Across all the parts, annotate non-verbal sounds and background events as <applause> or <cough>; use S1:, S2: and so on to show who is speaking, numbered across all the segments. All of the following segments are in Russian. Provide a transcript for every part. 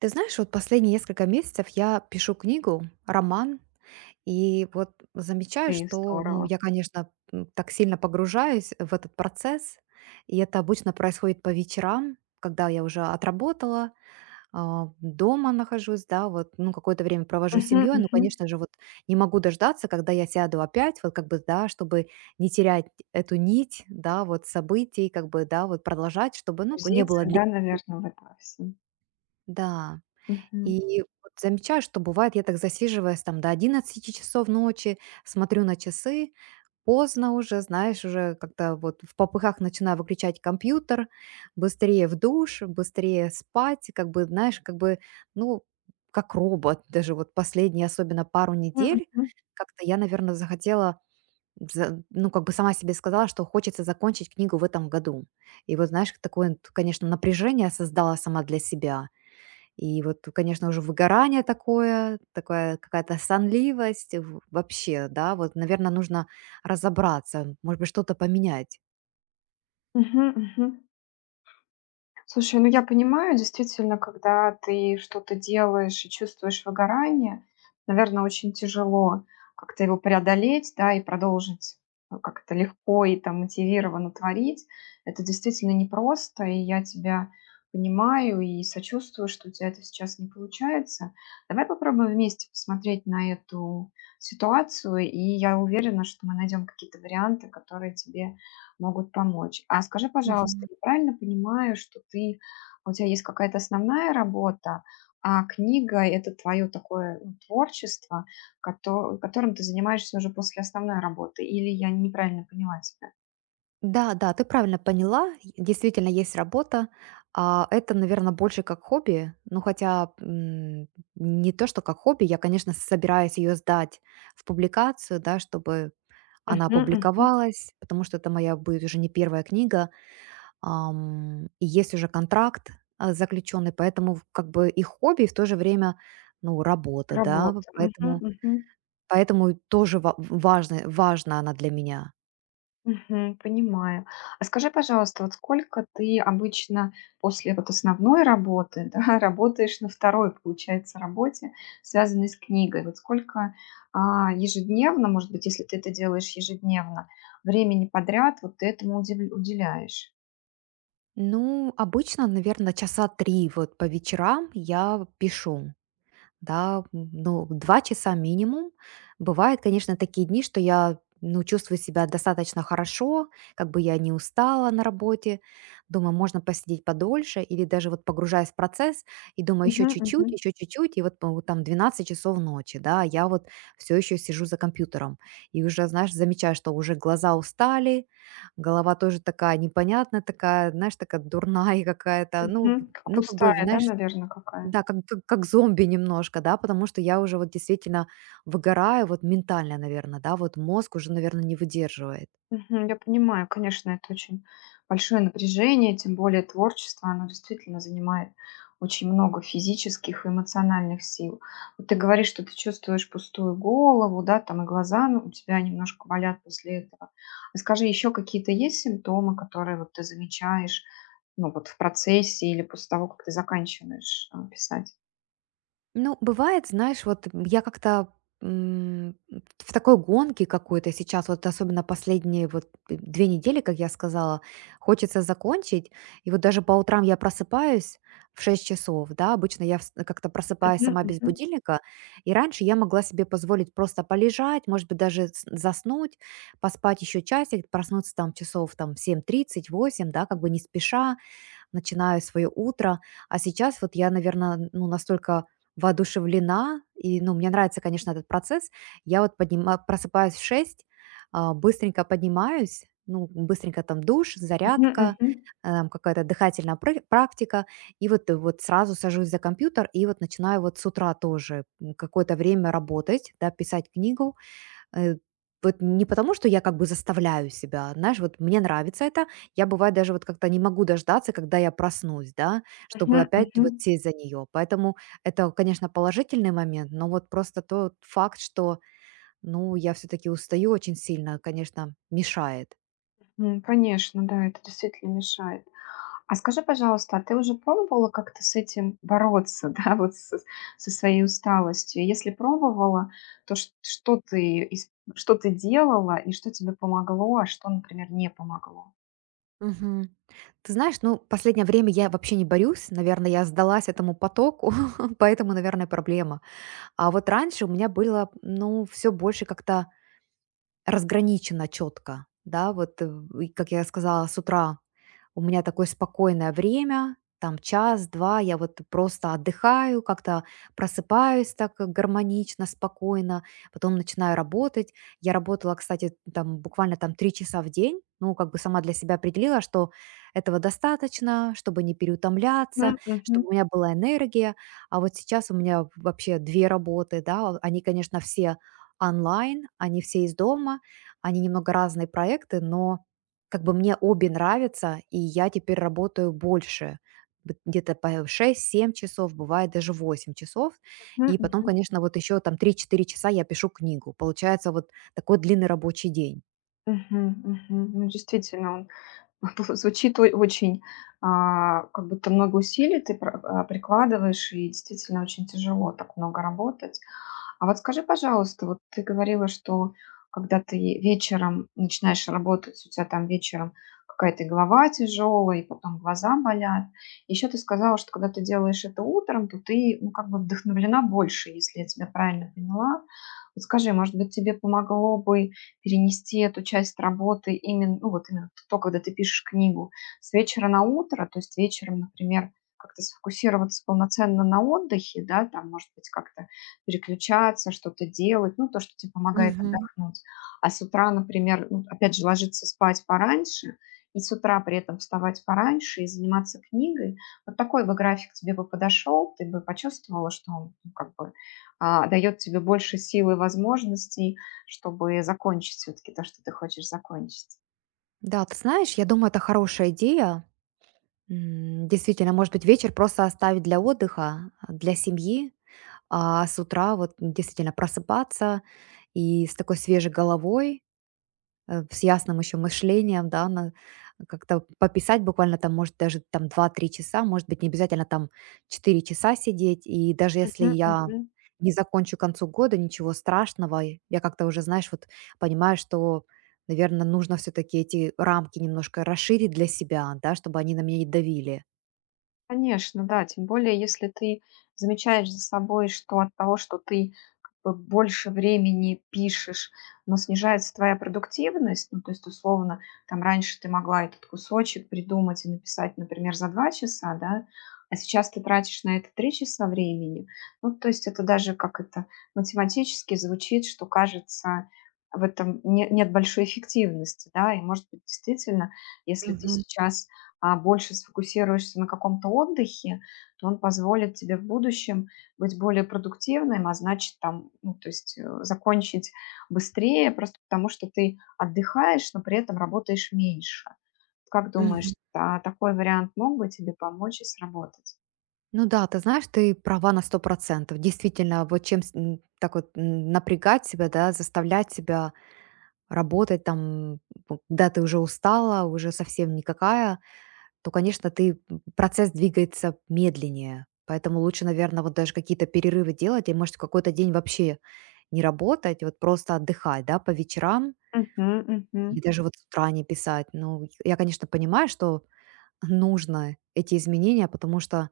S1: Ты знаешь, вот последние несколько месяцев я пишу книгу, роман, и вот замечаю,
S2: Ты
S1: что,
S2: здорово.
S1: я, конечно, так сильно погружаюсь в этот процесс, и это обычно происходит по вечерам, когда я уже отработала, дома нахожусь, да, вот, ну, какое-то время провожу с
S2: Мгм,
S1: семьей, ну,
S2: мгм.
S1: конечно же, вот не могу дождаться, когда я сяду опять, вот, как бы, да, чтобы не терять эту нить, да, вот, событий, как бы, да, вот, продолжать, чтобы, ну, не было
S2: Грузинцы,
S1: для...
S2: да, наверно, в этом во всем.
S1: Да,
S2: Мгм.
S1: и вот замечаю, что бывает, я так засиживаюсь там до 11 часов ночи, смотрю на часы, поздно уже, знаешь, уже как-то вот в попыхах начинаю выключать компьютер, быстрее в душ, быстрее спать, как бы, знаешь, как бы, ну, как робот, даже вот последние, особенно пару
S2: М,
S1: недель,
S2: мгм.
S1: как-то я, наверное, захотела, ну, как бы сама себе сказала, что хочется закончить книгу в этом году. И вот, знаешь, такое, вот, конечно, напряжение создала сама для себя. И вот, конечно, уже выгорание такое, такая какая-то сонливость вообще, да, вот, наверное, нужно разобраться, может быть, что-то поменять.
S2: Мгм, мгм. Слушай, ну я понимаю, действительно, когда ты что-то делаешь и чувствуешь выгорание, наверное, очень тяжело как-то его преодолеть, да, и продолжить, ну, как это легко и там мотивированно творить. Это действительно непросто, и я тебя понимаю и сочувствую, что у тебя это сейчас не получается. Давай попробуем вместе посмотреть на эту ситуацию, и я уверена, что мы найдем какие-то варианты, которые тебе могут помочь. А скажи, пожалуйста,
S1: Мгм.
S2: я правильно понимаю, что ты, у тебя есть какая-то основная работа, а книга – это твое такое, ну, творчество, которым ты занимаешься уже после основной работы? Или я неправильно поняла тебя?
S1: Да, да, ты правильно поняла. Действительно, есть работа. А это, наверное, больше как хобби. Ну, хотя не то, что как хобби. Я, конечно, собираюсь ее сдать в публикацию, да, чтобы она
S2: Мгм, мгм.
S1: опубликовалась, потому что это моя будет уже не первая книга. И есть уже контракт, заключенный, поэтому в как бы и хобби, и в то же время, ну, работа, да,
S2: Работа. Мгм,
S1: поэтому
S2: мгм.
S1: поэтому тоже ва важно важна она для меня.
S2: Мгм. Понимаю. А скажи, пожалуйста, вот сколько ты обычно после вот основной работы, <laughs> да, работаешь на второй, получается, работе, связанной с книгой? Вот сколько ежедневно, может быть, если ты это делаешь ежедневно, времени подряд вот ты этому уделяешь?
S1: Ну, обычно, наверное, 3 часа вот по вечерам я пишу. Да, ну, 2 часа минимум. Бывают, конечно, такие дни, что я, ну, чувствую себя достаточно хорошо, как бы я не устала на работе. Думаю, можно посидеть подольше или даже вот погружаясь в процесс и думаю,
S2: Мгм, мгм, мгм.
S1: еще чуть-чуть, и вот, ну, вот там 12 часов ночи, да, а я вот все еще сижу за компьютером. И уже, знаешь, замечаю, что уже глаза устали, голова тоже такая непонятная, такая, знаешь, такая дурная <laughs> какая-то. Ну,
S2: Мгм. Как
S1: ну как бы,
S2: пустая, да,
S1: знаешь,
S2: наверное,
S1: да,
S2: какая-то?
S1: как как зомби немножко, да, потому что я уже вот действительно выгораю вот ментально, наверное, да, вот мозг уже, наверное, не выдерживает.
S2: Мгм. Я понимаю, конечно, это очень большое напряжение, тем более творчество, оно действительно занимает очень много физических и эмоциональных сил. Вот ты говоришь, что ты чувствуешь пустую голову, да, там и глаза, ну, у тебя немножко болят после этого. А скажи, еще какие-то есть симптомы, которые вот ты замечаешь, ну, вот в процессе или после того, как ты заканчиваешь писать?
S1: Ну, бывает, знаешь, вот я как-то м, в такой гонке какой-то сейчас, вот особенно последние вот 2 недели, как я сказала, хочется закончить. И вот даже по утрам я просыпаюсь в 6 часов, да, обычно я как-то просыпаюсь
S2: Мгм,
S1: сама без
S2: мгм,
S1: будильника, и раньше я могла себе позволить просто полежать, может быть, даже заснуть, поспать еще часик, проснуться там часов там в 7:30-8:00, да, как бы не спеша, начинаю свое утро. А сейчас вот я, наверное, ну, настолько воодушевлена, и, ну, мне нравится, конечно, этот процесс. Я вот просыпаюсь в 6, быстренько поднимаюсь, ну, быстренько там душ,
S2: мгм,
S1: зарядка,
S2: мгм,
S1: какая-то дыхательная практика, и вот, вот сразу сажусь за компьютер и вот начинаю вот с утра тоже какое-то время работать, да, писать книгу. Э, вот не потому, что я как бы заставляю себя, знаешь, вот мне нравится это, я бывает даже вот как-то не могу дождаться, когда я проснусь, да, чтобы
S2: мгм,
S1: опять
S2: мгм.
S1: вот сесть за нее. Поэтому это, конечно, положительный момент, но вот просто тот факт, что, ну, я все-таки устаю очень сильно, конечно, мешает.
S2: Конечно, да, это действительно мешает. А скажи, пожалуйста, а ты уже пробовала как-то с этим бороться, <laughs> да, вот со своей усталостью? Если пробовала, то что ты, что ты делала и что тебе помогло, а что, например, не помогло?
S1: Мгм. Ты знаешь, ну, последнее время я вообще не борюсь, наверное, я сдалась этому потоку, <laughs> поэтому, наверное, проблема. А вот раньше у меня было, ну, все больше как-то разграничено четко, да, вот, и как я сказала, с утра у меня такое спокойное время, там час-два, я вот просто отдыхаю, как-то просыпаюсь так гармонично, спокойно, потом начинаю работать. Я работала, кстати, там буквально там 3 часа в день, ну, как бы сама для себя определила, что этого достаточно, чтобы не переутомляться,
S2: Мгм, мгм,
S1: чтобы у меня была энергия. А вот сейчас у меня вообще две работы, да, они, конечно, все онлайн, они все из дома, они немного разные проекты, но как бы мне обе нравятся, и я теперь работаю больше, где-то по 6-7 часов, бывает даже 8 часов.
S2: мгм,
S1: И потом,
S2: мгм.
S1: конечно, вот еще там 3-4 часа я пишу книгу. Получается вот такой длинный рабочий день.
S2: Мгм, мгм. Ну, действительно, он <laughs> звучит очень, как будто много усилий ты прикладываешь, и действительно очень тяжело так много работать. А вот скажи, пожалуйста, вот ты говорила, что когда ты вечером начинаешь работать, у тебя там вечером какая-то голова тяжелая, и потом глаза болят. Еще ты сказала, что когда ты делаешь это утром, то ты, ну, как бы вдохновлена больше, если я тебя правильно поняла. Вот скажи, может быть, тебе помогло бы перенести эту часть работы именно, ну вот именно то, когда ты пишешь книгу, с вечера на утро, то есть вечером, например, как-то сфокусироваться полноценно на отдыхе, да, там, может быть, как-то переключаться, что-то делать, ну, то, что тебе помогает
S1: Мгм.
S2: отдохнуть. А с утра, например, ну, опять же, ложиться спать пораньше и с утра при этом вставать пораньше и заниматься книгой. Вот такой бы график тебе бы подошел, ты бы почувствовала, что он, ну, как бы дает тебе больше сил и возможностей, чтобы закончить все-таки то, что ты хочешь закончить.
S1: Да, ты знаешь, я думаю, это хорошая идея. Действительно, может быть, вечер просто оставить для отдыха, для семьи. А с утра вот действительно просыпаться и с такой свежей головой, с ясным еще мышлением, да, как-то пописать буквально там, может, даже там 2-3 часа, может быть, не обязательно там 4 часа сидеть. И даже если
S2: Мгм,
S1: я
S2: мгм.
S1: не закончу к концу года, ничего страшного, и я как-то уже, знаешь, вот понимаю, что, наверное, нужно все-таки эти рамки немножко расширить для себя, да, чтобы они на меня не давили.
S2: Конечно, да. Тем более, если ты замечаешь за собой, что от того, что ты как бы больше времени пишешь, но снижается твоя продуктивность, ну, то есть, условно, там раньше ты могла этот кусочек придумать и написать, например, за 2 часа, да, а сейчас ты тратишь на это 3 часа времени. Ну, то есть это даже как это математически звучит, что кажется, в этом нет большой эффективности, да, и, может быть, действительно, если ты
S1: Мгм.
S2: сейчас больше сфокусируешься на каком-то отдыхе, то он позволит тебе в будущем быть более продуктивным, а значит, там, ну, то есть закончить быстрее, просто потому что ты отдыхаешь, но при этом работаешь меньше. Как
S1: Мгм.
S2: думаешь, а такой вариант мог бы тебе помочь и сработать?
S1: Ну да, ты знаешь, ты права на 100%. Действительно, вот так вот напрягать себя, да, заставлять себя работать там, когда ты уже устала, уже совсем никакая, то, конечно, ты процесс двигается медленнее. Поэтому лучше, наверное, вот даже какие-то перерывы делать, и, может, в какой-то день вообще не работать, вот просто отдыхать, да, по вечерам,
S2: Мгм, мгм.
S1: или даже вот с утра не писать. Ну, я, конечно, понимаю, что нужно эти изменения, потому что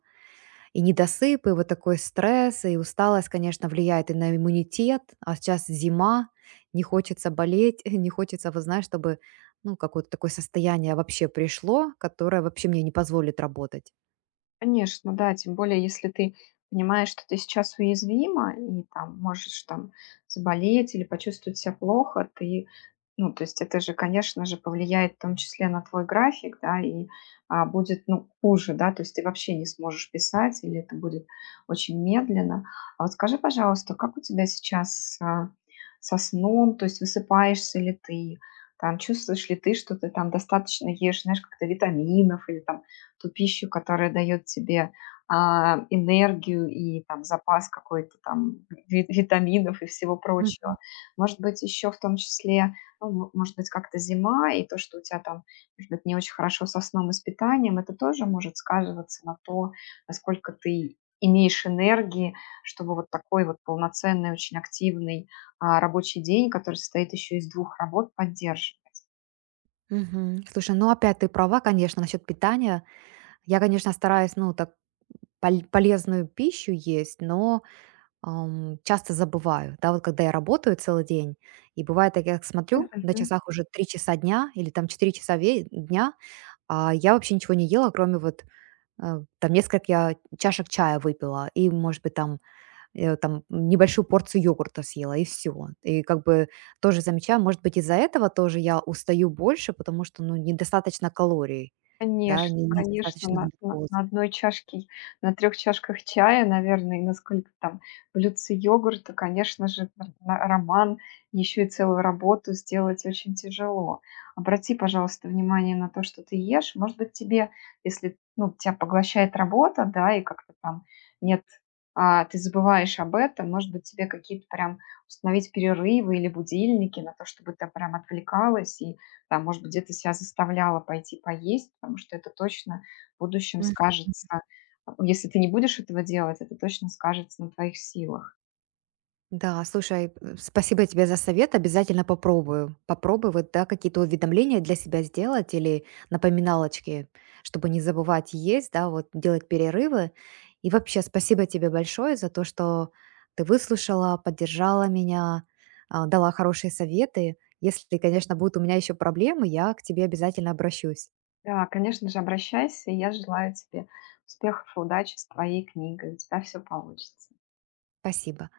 S1: и недосып, и вот такой стресс, и усталость, конечно, влияет и на иммунитет. А сейчас зима, не хочется болеть, <laughs> не хочется, вот знаешь, чтобы, ну, какое-то такое состояние вообще пришло, которое вообще мне не позволит работать.
S2: Конечно, да. Тем более, если ты понимаешь, что ты сейчас уязвима и там можешь там заболеть или почувствовать себя плохо, ты, ну, то есть это же, конечно же, повлияет в том числе на твой график, да, и будет, ну, хуже, да, то есть ты вообще не сможешь писать или это будет очень медленно. А вот скажи, пожалуйста, как у тебя сейчас со сном, то есть высыпаешься ли ты, там чувствуешь ли ты, что ты там достаточно ешь, знаешь, как-то витаминов или там ту пищу, которая дает тебе энергию и там запас какой-то там витаминов и всего
S1: Мгм.
S2: прочего. Может быть, еще в том числе, ну, может быть, как-то зима, и то, что у тебя там, может быть, не очень хорошо со сном и с питанием, это тоже может сказываться на то, насколько ты имеешь энергии, чтобы вот такой вот полноценный, очень активный, рабочий день, который состоит еще из 2 работ, поддерживать.
S1: Мгм. Слушай, ну опять ты права, конечно, насчет питания. Я, конечно, стараюсь, ну, так полезную пищу есть, но часто забываю, да, вот когда я работаю целый день, и бывает, так я смотрю, на часах уже 3 часа дня или там 4 часа дня, а я вообще ничего не ела, кроме вот, там несколько я чашек чая выпила и, может быть, там, там небольшую порцию йогурта съела и все. И как бы тоже замечаю, может быть, из-за этого тоже я устаю больше, потому что, ну, недостаточно калорий, да,
S2: Конечно,
S1: не
S2: конечно,
S1: недостаточно
S2: на на
S1: глюкозы.
S2: на одной чашке, на трех чашках чая, наверное, и на сколько там блюдце йогурта, конечно же, р на роман, еще и целую работу сделать очень тяжело. Обрати, пожалуйста, внимание на то, что ты ешь. Может быть, тебе, если, ну, тебя поглощает работа, да, и как-то там нет, ты забываешь об этом, может быть, тебе какие-то прям установить перерывы или будильники на то, чтобы ты прям отвлекалась и там, может быть, где-то себя заставляла пойти поесть, потому что это точно в будущем скажется. А, если ты не будешь этого делать, это точно скажется на твоих силах.
S1: Да, слушай, спасибо тебе за совет, обязательно попробую. Попробую вот, да, какие-то уведомления для себя сделать или напоминалочки, чтобы не забывать есть, да, вот делать перерывы. И вообще спасибо тебе большое за то, что ты выслушала, поддержала меня, дала хорошие советы. Если, конечно, будут у меня еще проблемы, я к тебе обязательно обращусь.
S2: Да, конечно же, обращайся, и я желаю тебе успехов и удачи с твоей книгой. У тебя все получится.
S1: Спасибо.